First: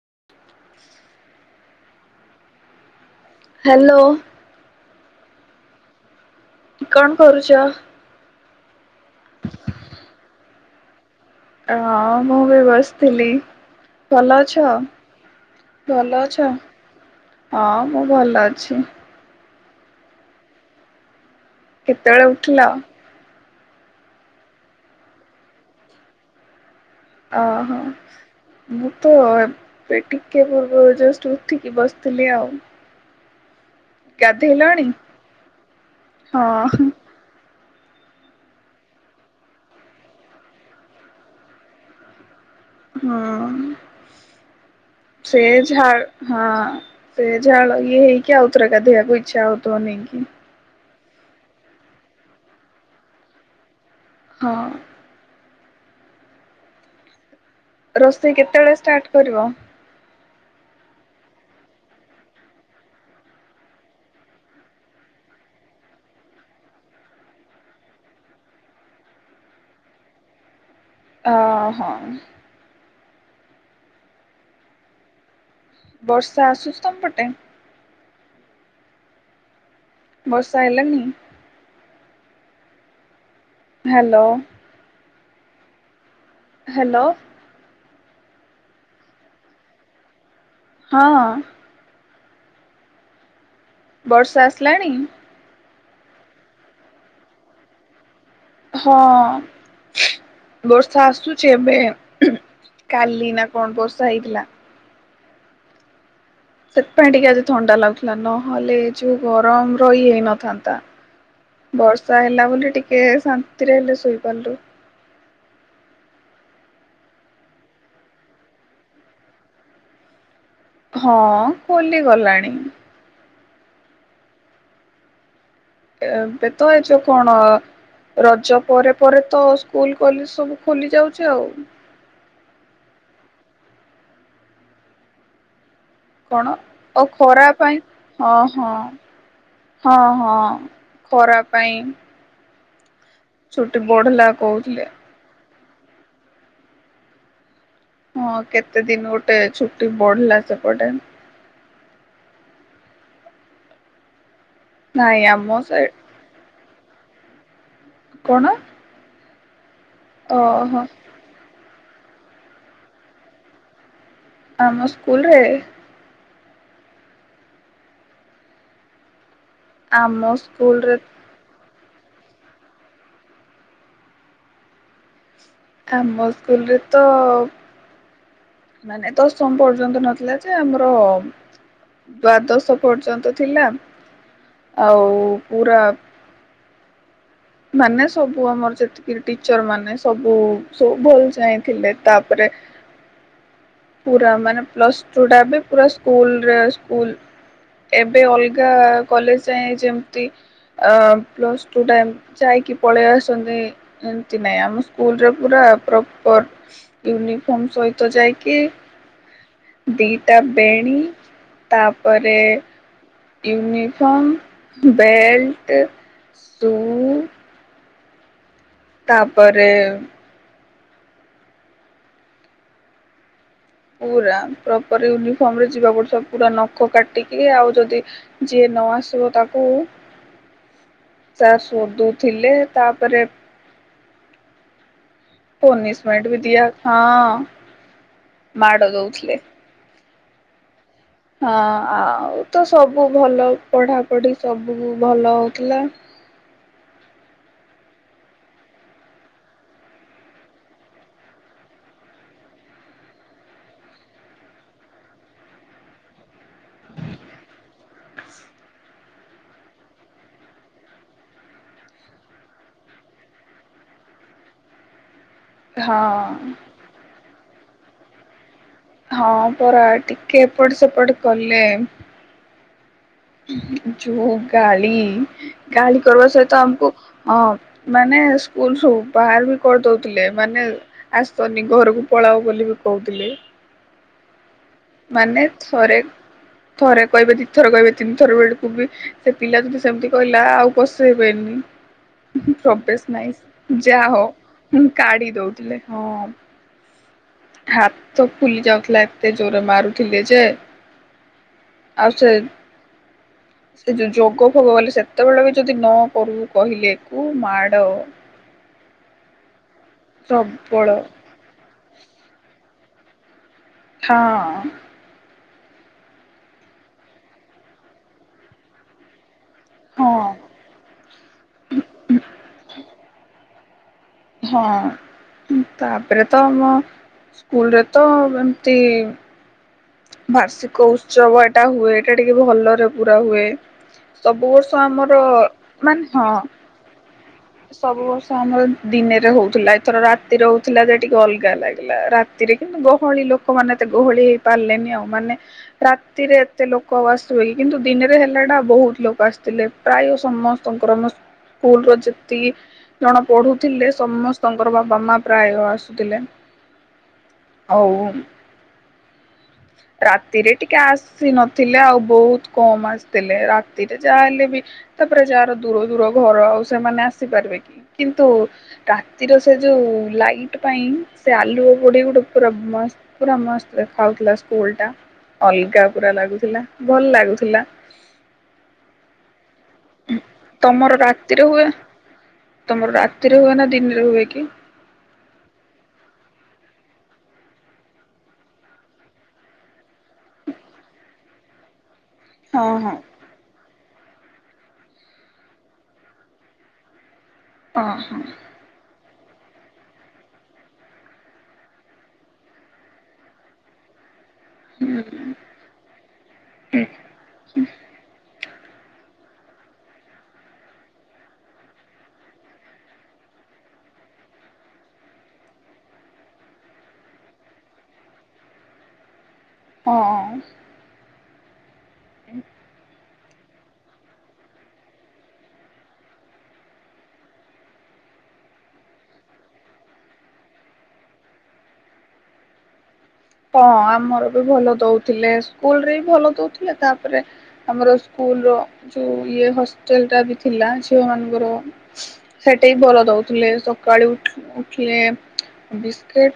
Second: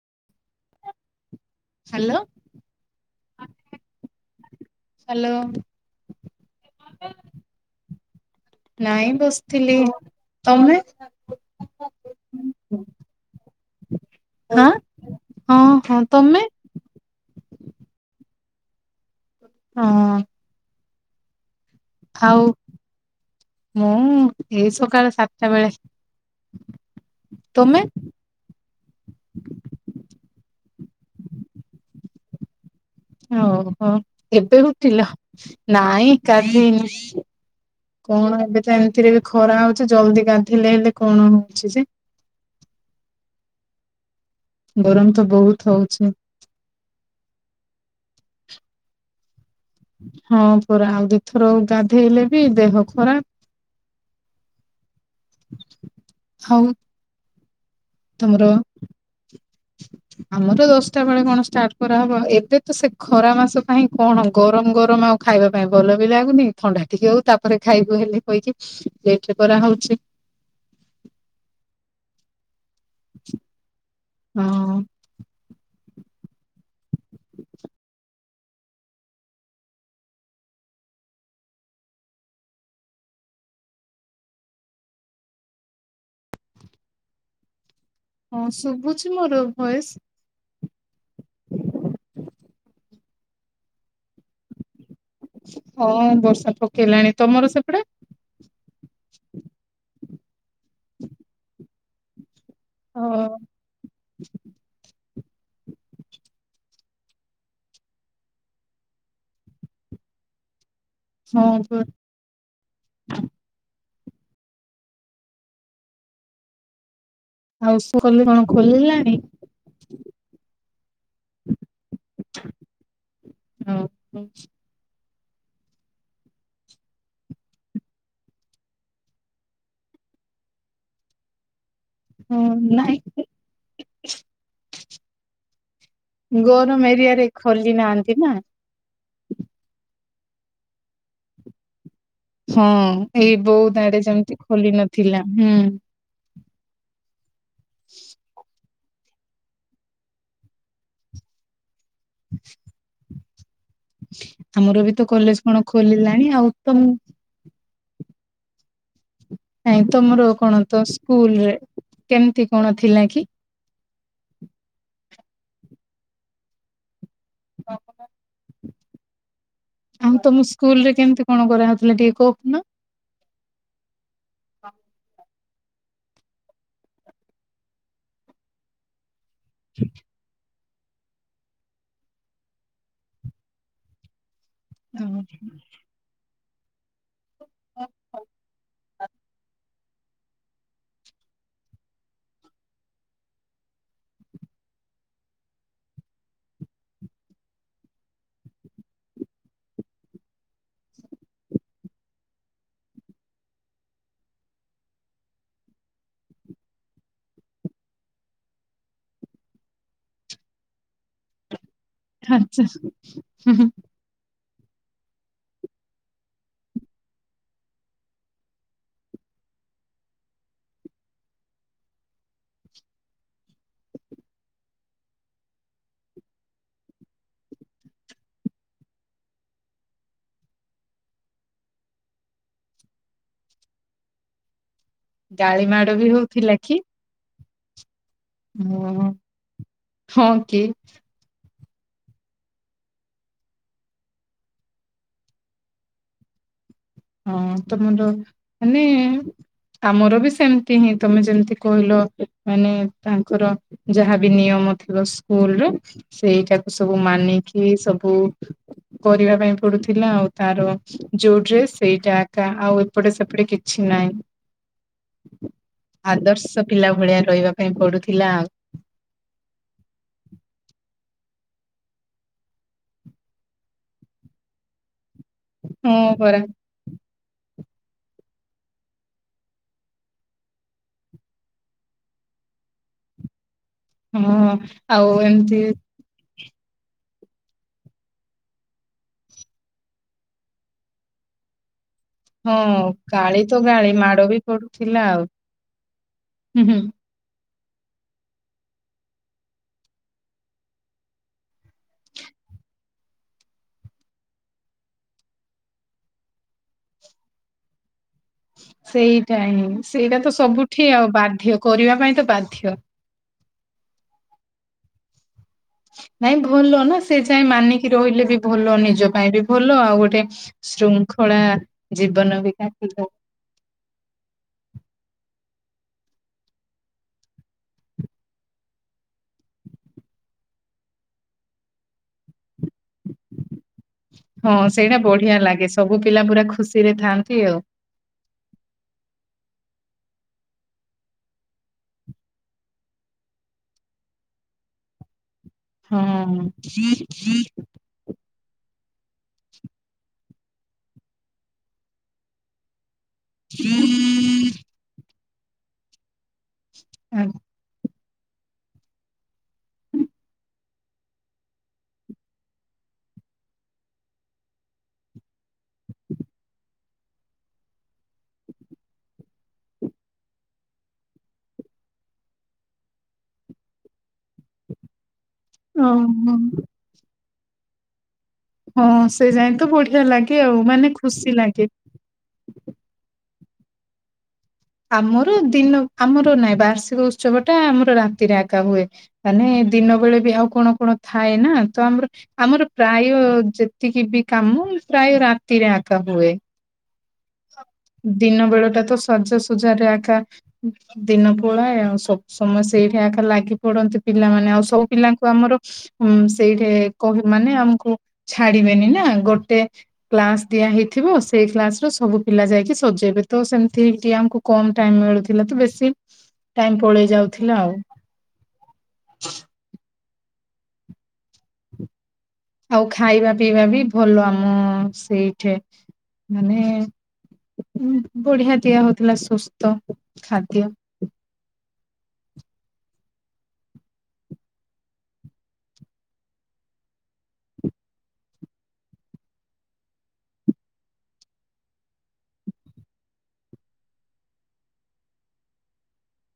[inaudible] Hello. Hello. Hello. କଣ କରୁଚ? ନାଇଁ ବସିଥିଲି, ତମେ? ହ ମୁଁ ବି ବସିଥିଲି। ଭଲ ଅଛ ହାଁ ହଁ ହଁ ଭଲ ତମେ ଅଛ? ହଁ ମୁଁ ଭଲ ଅଛି। ହଁ। କେତେବେଳେ ଆଉ ଉଠିଲ? ମୁଁ ଏଇ ସକାଳେ ସାତଟା ବେଳେ। ଓ ହୋ। ତମେ ମୁଁ ତ ଏଟିକେ ପୁର୍ବରୁ ଜଷ୍ଟ ଉଠିକି ବସିଥିଲି ଆଉ। ଓହୋ, ଏବେ ଗାଧେଇଲଣି? ଉଠିଲ ନାଇଁ ହଁ କାଲି କଣ ଏବେ ତ ଏମିତିରେ ବି ଖରା ହଉଛି ଜଲଦି ଗାଧିଲେ ହେଲେ କଣ ହଉଛି ଯେ [inaudible] ହଁ। ଗରମ ତ ସେ ବହୁତ ଝାଳ ହଉଛି। ହଁ ସେ ଝାଳ ଇଏ ହେଇ କି ଆଉ ଥରେ ଗାଧେଇକି ଇଚ୍ଛା ହଉ ହଁ ପରା, ଆଉ ଦିଇଥର ଗାଧେଇଲେ ବି ଦେହ ଖରାପ୍। ହଁ। ହଉ ରୋଷେଇ କେତେବେଳେ ଷ୍ଟାର୍ଟ କରିବ? ଆମର ଦଶଟା ବେଳେ କଣ ଷ୍ଟାର୍ଟ କରାହବ, ଏବେ ତ ସେ ଖରା ମାସ ପାଇଁ କଣ ଗରମ ଗରମ ଆଉ ଖାଇବା ପାଇଁ ଭଲ ବି ଲାଗୁନି, ଥଣ୍ଡା ଟିକେ ହଉ ତାପରେ ଖାଇବୁ ହେଲେ କହିକି ଲେଟେ କରା ହଉଛି। [inaudible] ଓ ହୋ। ହଁ। ବର୍ଷା ଆସୁଚି ତମପଟେ। ବର୍ଷା ଆଇଲାଣିି। ହାଲୋ। ହାଲୋ। ହଁ ଶୁଭୁଛି ମୋର ଭଏସ। ହଁ ହଁ। ହ [inaudible] ବର୍ଷା ଆସିଲାଣି। ହଁ ବର୍ଷା ପକେଇଲାଣି, ତମର ସେପଟେ ହଁ ବର୍ଷା ଆସୁଛି ଏବେ, ଅ କାଲି ନା କଣ ବର୍ଷା ହେଇଥିଲା ସେଥିପାଇଁ ଟିକେ ଆଜି ଥଣ୍ଡା ଲାଗୁଥିଲା, ନହେଲେ ଏ ଯଉ ଗରମ ରହି ହେଇନଥାନ୍ତା। ହଁ ପ ବର୍ଷା ହେଲା ବୋଲି ଟିକେ ଶାନ୍ତିରେ ହେଲେ ଶୋଇପାରିଲୁ। ଆଉଷ କିଲ କଣ ଖୋଲିଲାଣି। ହଁ ଖୋଲି ଗଲାଣି। ହଁ ହଁ ଏବେତ ଏଇଜଉ କଣ? ରଜ ପରେ ପରେ ତ ସ୍କୁଲ କଲେଜ ସବୁ ଖୋଲି ଯାଉଛି ଆଉ ହଁ ନାଇଁ। କଣ ଗରମ ଓ ଏରିଆରେ ଖରା ଖୋଲି ପାଇଁ ନାହାନ୍ତି ନା। ହଁ, ହଁ। ହଁ, ହଁ, ଖରା ପାଇଁ ହଁ ଏଇ ଛୁଟି ବୋଉତ ଆଡେ ବଢିଲା ଯେମିତି ଖୋଲି କହୁଥିଲେ। ନଥିଲା। [inaudible] ହଁ କେତେ ଦିନ ଗୋଟେ ଛୁଟି ବଢିଲା ସେପଟେ। [inaudible] ଆମର ବି ତ ନାଇଁ କଲେଜ ଆମ କଣ ସାଇ ଖୋଲିଲାଣି ଆଉ ତ ମୁ କଣ? ନାଇଁ ତମର କଣ ଓହୋ ତ ସ୍କୁଲ ରେ କେମିତି କଣ ଥିଲା କି? ଆମ ସ୍କୁଲ ରେ କପ [unintelligible] ଆମ ଆଉ ତମ ସ୍କୁଲ ସ୍କୁଲରେ ରେ କେମିତି କଣ କରାହଉଥିଲା ଟିକେ କପ ନ? ହଁ [inaudible] ଆମ ସ୍କୁଲ ରେ ତ, ମାନେ ତ, ଦଶମ ପର୍ଯ୍ୟନ୍ତ ନଥିଲା ଆମର ଦ୍ଵାଦଶ ପର୍ଯ୍ୟନ୍ତ ଥିଲା। ଆଉ ପୁରା। ମାନେ ସବୁ ଆମର ଯେତିକି ଟିଚର ମାନେ ସବୁୁ ସବୁ ଭଲ ଚାହିଁଥିଲେ ତାପରେ [unintelligible] ପୁରା ମାନେ ପ୍ଲସ ଟୁ ଟା ବି ପୁରା ସ୍କୁଲରେ ସ୍କୁଲ ଏବେ ଅଲଗା କଲେଜ ଯାଏ ଯେମିତି ଅ ପ୍ଲସଟୁ ଟା ଯାଇକି ପଳେଇ ଆସନ୍ତି ଏମତି ନାଇଁ ଆମ ସ୍କୁଲରେ ପୁରା ପ୍ରପର ୟୁ ୟୁନିଫର୍ମ ସହିତ ଯାଇକି ଦିଟା ବେଣୀ ତାପରେ ଆଚ୍ଛା ହୁଁ ହୁଁ ୟୁନିଫର୍ମ ବେଲ୍ଟ ସୁ ତାପରେ ପୁରା ପ୍ରପର ୟୁନିଫର୍ମରେ ଯିବା ପଡୁଥ ପୁରା ନଖ କାଟିକି ଆଉ ଯଦି ଯିଏ ନ ଆସୁ ତାକୁ ଆଃ ତା ସଧୁଥିଲେ ତାପରେ ଗାଳି ମାଡ ପନିଷମେଣ୍ଟ ବି ହଉଥିଲା ଦିଆ କି? ହଁ। ମାଡ଼ ହଁ ଦଉଥିଲେ। ହଁ କି। ହଁ ଆଉ ତ ସବୁ ଭଲ ପଢାପଢି ସବୁ ଭଲ ହଉଥିଲା। ହଁ ତମର ମାନେ ଆମର ବି ସେମିତି ହିଁ ତମେ ଯେମିତି କହିଲ ମାନେ ତାଙ୍କର ଯାହାବି ନିୟମ [unintelligible] ସ୍କୁଲର ସେଇଟାକୁ ସବୁ ମାନିକି ସବୁ ସବୁ କରିବା ପାଇଁ ପଡୁଥିଲା ଆଉ ତାର ଯୋଉ ଡ୍ରେସ୍ ସେଇଟା ଏକା ଆଉ ଏପଟେ ସେପଟେ କିଛି ନାହିଁ। ହଁ। ଆଦର୍ଶ ପିଲା ଭଳିଆ ରହିବା ପାଇଁ ପଡୁଥିଲା ଆଉ। ହଁ ପରା ଟିକେ ଏପଟ ସେପଟ କଲେ। ଯଉ ଗାଳି ଗାଳି ହଁ କରିବା ପରା ସହିତ ଆମକୁ ହଁ ମାନେ ସ୍କୁଲ ସବୁ ବାହାର ବି କରିଦଉଥିଲେ ମାନେ ଆସନି ଘରକୁ ପ ପଳା ବୋଲି ବି କହୁଥିଲେ। ହଁ। ଆଉ ମାନେ ଏମିତି ଥରେ। ଥରେ କହିବେ ଦି ଥର କହିବେ ତିନି ଥର ବେଳକୁ ବି ସେ ପିଲା ଯଦି ସେମିତି କହିଲା ଆଉ ପଶେଇ ବେନି। ହଁ ଗାଳି ତ ଗାଳି ମାଡ଼ ବି ଯାଅ ପଡୁଥିଲା ଆଉ। କାଢି ଦଉଥିଲେ ହଁ ହାତ ଫୁଲି ଯାଉଥିଲା ଏତେ ଜୋରେ ମାରୁୁଥିଲି ଯେ। ଆଉ ସେ ସେ ଯୋଉ ଯୋଗ ଭୋଗ ବୋଲି ସେତେବେଳେ ବି ଯଦି ନ କରୁ କହିଲେ କୋଉ ମାଡ ସେଇଟା ହିଁ ସେଇଟା ତ ସବୁଠି ପ୍ରବଳ ଆଉ ବାଧ୍ୟ କରିବା ପାଇଁ ତ ବାଧ୍ୟ। ହଁ। ନାଇଁ ଭଲ ନା ସେ ଯାଏ ମାନିକି ରହିଲେ ବି ଭଲ ନିଜ ପାଇଁ ବି ଭଲ ଆଉ ହଁ ଗୋଟେ ଶୃଙ୍ଖଳା ଜୀବନ ବିିକା ହଁ। ତାପରେ ତ ଆମ ସ୍କୁଲରେ ତ ଏମିତି ବାର୍ଷିକ ଉତ୍ସବ ଏଟା ହୁଏ ଏଇଟା ଟିକେ ଭଲ। ପୁରା ହୁଏ ସବୁ ହଁ ବର୍ଷ ସେଇଟା ଆମର ବଢିଆ ଲାଗେ ସବୁ ମାନେ ପିଲା ହଁ। ପୁରା ଖୁସିରେ ଥାଆନ୍ତି ଆଉ ସବୁ ବର୍ଷ ଆମର ଦିନେ ରହୁଥିଲା। ଏଥର ରାତି ରହୁଥିଲା ଯେ ଟିକେ ଅଲଗା ଲାଗିଲା ରାତିରେ କିନ୍ତୁ ଗହଳି ଲୋକମାନେ ତ ଗହଳି ପାରିଲେନି ଆଉ ମାନେ ହଁ ରାତିରେ ଏତେ ଲୋକ ଆସିବେକି କିନ୍ତୁ ଦିନରେ ହେଲା ଟା ବହୁତ ଲୋକ ଆସିଥିଲେ ପ୍ରାୟ ସମସ୍ତେ। ସମଙ୍କର ଆମ ସ୍କୁଲର ଯେତିକି ଜଣ ପଢୁଥିଲେ ସମସ୍ତଙ୍କର ବାପା ମା ପ୍ରାୟ ଆସୁଥିଲେ। ହଁ। ହଉ। ରାତିରେ। ଟିକେ ଆସି ନଥିଲେ ଆଉ ବହୁତ କମ ଆସିଥିଲେ ରାତିରେ ଯାହା ହେଲେ ବି ତାପରେ ଯାହାର ଦୂର ଦୂର ଘର ଆଉ ସେମାନେ ଆସିପାରିବେ କି କିନ୍ତୁ ରାତିର ସେ ଯୋଉ ଲାଇଟ୍ ପାଇଁ ସେ ଆଲୁଅ ପୋଡି ଗୋଟେ ପୁର ମ ପୁରା ମସ୍ତ ଖାଉଥିଲା ସ୍କୁଲ ଟା ଅଲଗା ପୁରା ଓହୋ ଲାଗୁଥିଲା ଭଲ ଲାଗୁଥିଲା। ହଁ ସେ ଯାଇଏ ତ ବଢିଆ ଲାଗେ ଆଉ ତମର ମାନେ ଖୁସି ରାତିରେ ହୁଏ ଲାଗେ। ତମର ରାତିରେ ହୁଏ ନା ଦିନରେ ହୁଏ କି? ଆମର ଦିନ ଆମର ନାଇଁ ବାର୍ଷିକ ଉତ୍ସବ ଟା ଆମର ରାତିରେ ଆଗା ହୁଏ। ମାନେ ଦିନ ସବବେଳେ ବି ଆଉ କଣ କଣ ଥାଏ ନା ତ ଆମର ହଁ ଆମର ହଁ ପ୍ରାୟ ଯେତିକି ବି କାମ ପ୍ରାୟ ରାତିରେ ଆଗା ହୁଏ। ହଁ ଦିନ ବେଳଟା ତ ସ ସଜାସଜାରେ ଆକା ଦିନ ପଳାଏ ଆଉ ସବୁ ସମୟ ସେଇଠି ଆକା ଲାଗି ପଡନ୍ତି। ପିଲାମାନୋନେ ଆଉ ସବୁ ପିଲାଙ୍କୁ ଆମର ସେଇଠି କ ମାନେ ଆମକୁ ଛାଡିବେନି ନା ଗୋଟେ କ୍ଲାସ ଦିଆ ହେଇଥିବ ସେଇ କ୍ଲାସ ର ସ ସବୁ ପିଲା ଯାଇକି ସଜେଇବେ ତ ସେମିତି ଟଏ ଆମକୁ କମ ଟାଇମ ମିଳୁଥିଲା ତ ବେଶୀ ଟାଇମ ପଳେଇ ଯାଉଥିଲା ଆଉ। ହଁ। ଆଉ ଖାଇବା ପିଇବା ବି ଭଲ ଆମ ସେଇଠି ମାନେ ବଢିଆ ଦିଆ ହଉଥିଲା ସୁସ୍ଥ ଖାଦ୍ୟ। ହଁ ଆମର ବି ଭଲ ଦଉଥିଲେ ସ୍କୁଲ ରେ ବି ଭଲ ଦଉଥିଲେ ତାପରେ ଆମର ସ୍କୁ ଲ ର ଯୋଉ ଇଏ ହଷ୍ଟେଲ ଟା ବି ଥିଲା ଝିଅ ମାନଙ୍କର ସେଠେ ବି ଭଲ ଦଉ ଉଥିଲେ ସକାଳେ ଉଠିଲେ ବିସ୍କିଟ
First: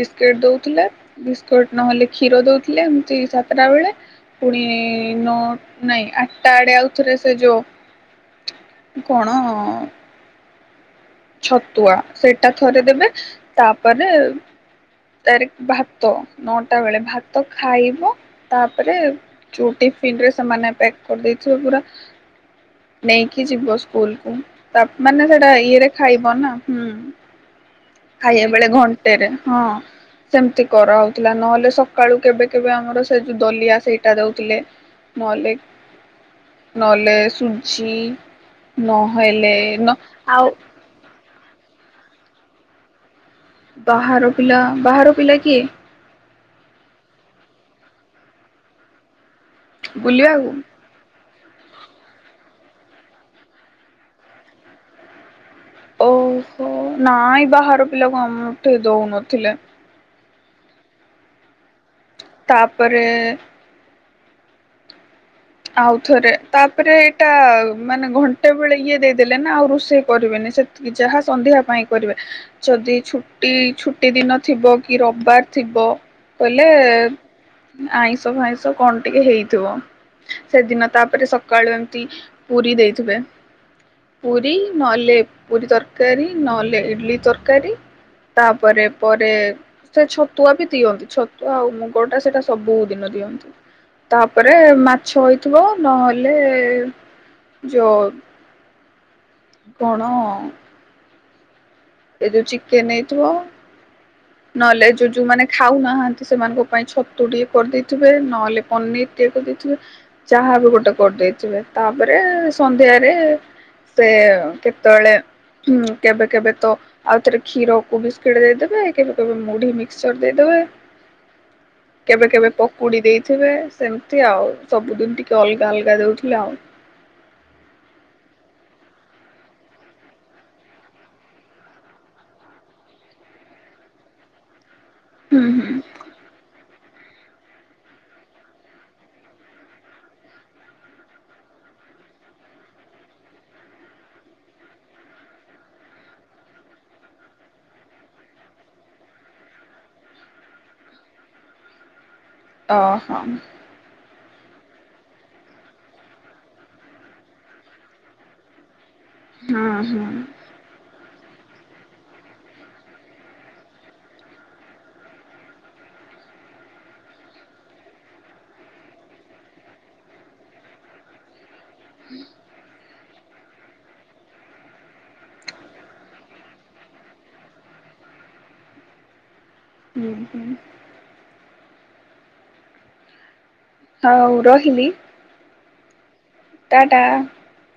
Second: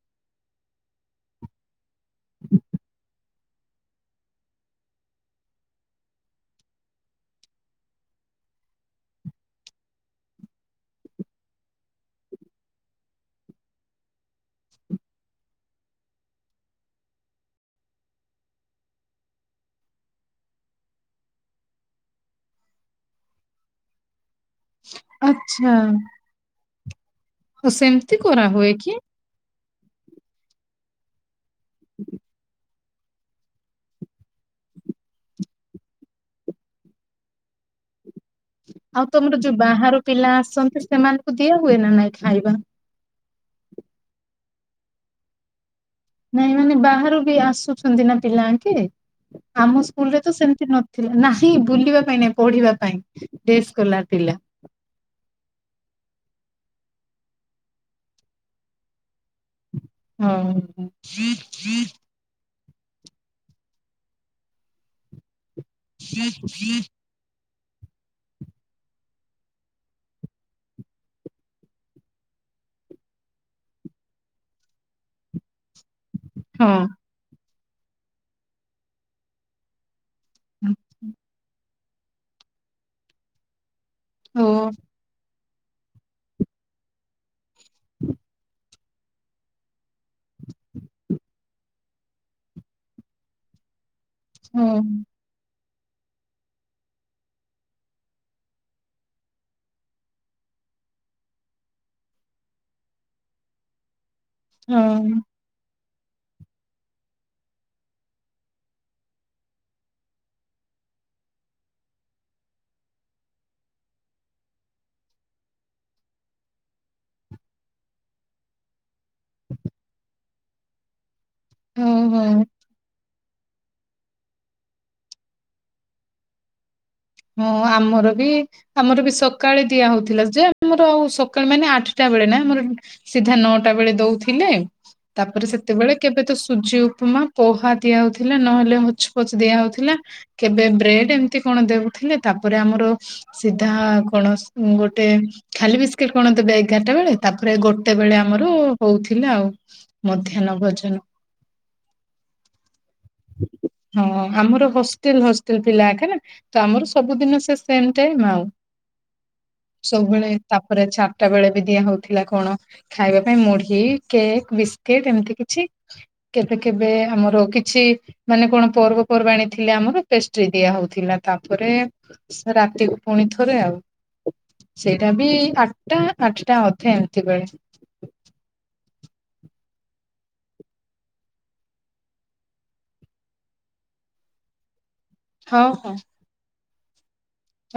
ବିସ୍କିଟ ଦଉଥିଲେ। ବିସ୍କୁଟ ନହେଲେ କ୍ଷୀର ଦଉଥିଲେ, ଏମିତି ସାତଟା ବେଳେ ପୁଣି ନ ନାଇଁ ଆଟା ଆଡ଼େ ଆଉଥରେ ସେ ଯୋଉ କଣ? ଛତୁଆ ସେଇଟା ଥରେଦେବେ ତାପରେ ତାରିଖ ଭାତ ନଅଟା ବେଳେ ଭାତ ଖାଇବ ତାପରେ ଚୁଟି ରେ ସେ ପ୍ୟାକ୍ କରିଦେଇଥିବ ପୁରା ନେଇକି ଯିବ ସ୍କୁଲ କୁ। ତାପ ମାନ ନା ସେଇଟା ଆଚ୍ଛା ଇଏ ରଖ ହୁଁ ଆଉ ସେମିତି ଖାଇବା ବେଳେ କରାହୁଏ କି ଘଣ୍ଟେରେ ହଁ। ସେମତି କରାହେଉଥିଲା ନହେଲେ ସକାଳୁ କେବେ କେବେ ସେ ଯୋଉ ଦଲିଆ ସେଇଟା ଦଉଥିଲେ। ନହେଲେ ନଲେ ସୁଜି। ଆଉ ତମର ନହେଲେ ଯୋଉ ନ ବାହାର ପିଲା ଆଉ ଆସଛନ୍ତି ସେମାନେ ଦିଆ ହୁଏ ନା ନାଇଁ ଖାଇବା? ବାହାର ପିଲା ବାହାର ପିଲା କିଏ? ନାଇଁ ମାନେ ବାହାରୁ ବି ଆସୁଛନ୍ତି ନା ପିଲା ଅଙ୍କେ। ଆମ ସ୍କୁଲ ରେ ତ ବୁଲିବାକୁ ସେମତି ନଥିଲା ନା। ବୁଲିବା ପାଇଁ ନାଇ ପଢିବା ପାଇଁ ସ୍ କଲା ଥିଲା। ଓହୋ ନାଇଁ ବାହାର ପିଲାକୁ ଆମଠେ ଦଉନଥିଲେ। ହଁ। [inaudible] ତାପରେ ଆଉଥରେ ତାପରେ ଏଇଟା ମାନେ ଘଣ୍ଟେ ବେଳେ ଇଏ ଦେଇଦେଲେ ନା ଆଉ ରୋଷେଇ କରିବେନି ସେତିକି ଯାହା ସନ୍ଧ୍ୟା ପାଇଁ କରିବେ। ଯଦି ଛୁଟି ଛୁଟି ଦିନ ଥିବ କି ରବିବାର ଥିବ କହିଲେ ହଁ ଆଇଁଷ ଫାଇଁଷ କଣ ଟିକେ ହେଇଥିବ। ସେଦିନ ତାପରେ ସକାଳୁ ଏମତି ପୁରୀ ଦେଇଥିବେ ହଁ ପୁରୀ ନହଲେ ପୁରୀ ତରକାରୀ ନହଲେ ଇଡଲି ତର ତାପରେ ପରେ ସେ ଛତୁଆ ବି ଦିଅନ୍ତି। ଛତୁଆ ଆଉ ମୁଁ ଟା ସେଇଟା ସବୁ ଦିନ ଦିଅନ୍ତି ତାପରେ ହଁ ମା କହିଥିବ ନହେଲେ ଯୋଉ କଣ? ଏ ଯୋଉ ଚିକେନ ହେଇଥିବ ନହେଲେ ଯୋଉ ଯୋଉ ମାନେ ଖାଉନାହାନ୍ତି ସେମାନଙ୍କ ପାଇଁ ଛତୁ ଟିକେ କରିଦେଇଥିବେ ନହେଲେ ପନିର ଟେ କରିଦେଇଥିବେ ଯାହା ବି ଗୋଟେ କ ଦେଇଥିବେ ତାପରେ ସନ୍ଧ୍ୟାରେ ସେ କେତେବେଳେ ହୁଁ କେବେ କେବେ ତ ଆଉ ଥରେ କ୍ଷୀରକୁ ବିସ୍କେଟ ଦେଇଦବେ କେବେ କେବେ ମୁଢି ମିକ୍ସଚର ଦେଇଦବେ ହଁ ହଁ କେବେ କେବେ ପକୁଡି ଦେଇ ଥିବେ ସେମିତି ଆଉ ସବୁଦିନ ଟିକେ ଅଲଗା ଅଲଗା ଦଉଥିଲେ ଆଉ। ହଁ ଆମର ବି ଆମର ବି ସକାଳେ ଦିଆ ହଉଥିଲା ଯେ ଆମର ଆଉ ସକାଳେ ମାନେ ଆଠଟା ବେଳେ ନା ଆମର ସିଧା ନଅଟା ବେଳେ ଦଉଥିଲେ ତାପରେ ହୁଁ ହୁଁ ସେତେବେଳେ କେବେ ତ ସୁଜି ଉପମା ପୋହା ଦିଆହଉଥିଲା ନହେଲେ ହଛ ପୋଚ ଦିଆ ହଉଥିଲା କେବେ ବ୍ରେଡ ଏମିତି କଣ ଦେବ ଥିଲେ ତାପରେ ଆମର ସିଧା କଣ ଗୋଟେ ଖାଲି ବିସ୍କେଟ କଣ ଦେବେ ଏଗାରଟା ବେଳେ ତାପରେ ଗୋଟେ ବେଳେ ଆମର ହଉଥିଲା ଆଉ ମଧ୍ୟାହ୍ନ ଭୋଜନ। ଓ ହୋ। ହଁ ଆମର ହଷ୍ଟେଲ ହଷ୍ଟେଲ ପିଲା ଆକା ନା ତ ଆମର ସବୁଦିନ ସେ ସେମ୍ ଟାଇମ୍ ଆଉ। ହଁ ହଁ ସବୁବେଳେ ତାପରେ ଛା ଟା ବେଳେ ବି ଦିଆ ହଉଥିଲା କଣ ଖାଇବା ପାଇଁ ମୁଢି କେକ୍ ବିସ୍କୁିଟ ଏମିତି କିଛି। କେବେ କେବେ ଆମର କିଛି ମାନେ କଣ ପର୍ବପର୍ବାଣି ଥିଲେ ଆମର ପେଷ୍ଟ୍ରି ଦିଆ ହଉଥିଲା। ତା ପରେ ସେ ରାତି ପୁଣି ଥରେ ଆଉ ସେଇଟା ବି ଆଠଟା ଆଠଟା ଅଧେ ଏମିତି ବେଳେ [inaudible] ହୁଁ ହୁଁ। ହଉ ରହିଲି। ହଉ ହଉ। ଟା ଟା।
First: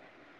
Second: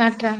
ଟା ଟା।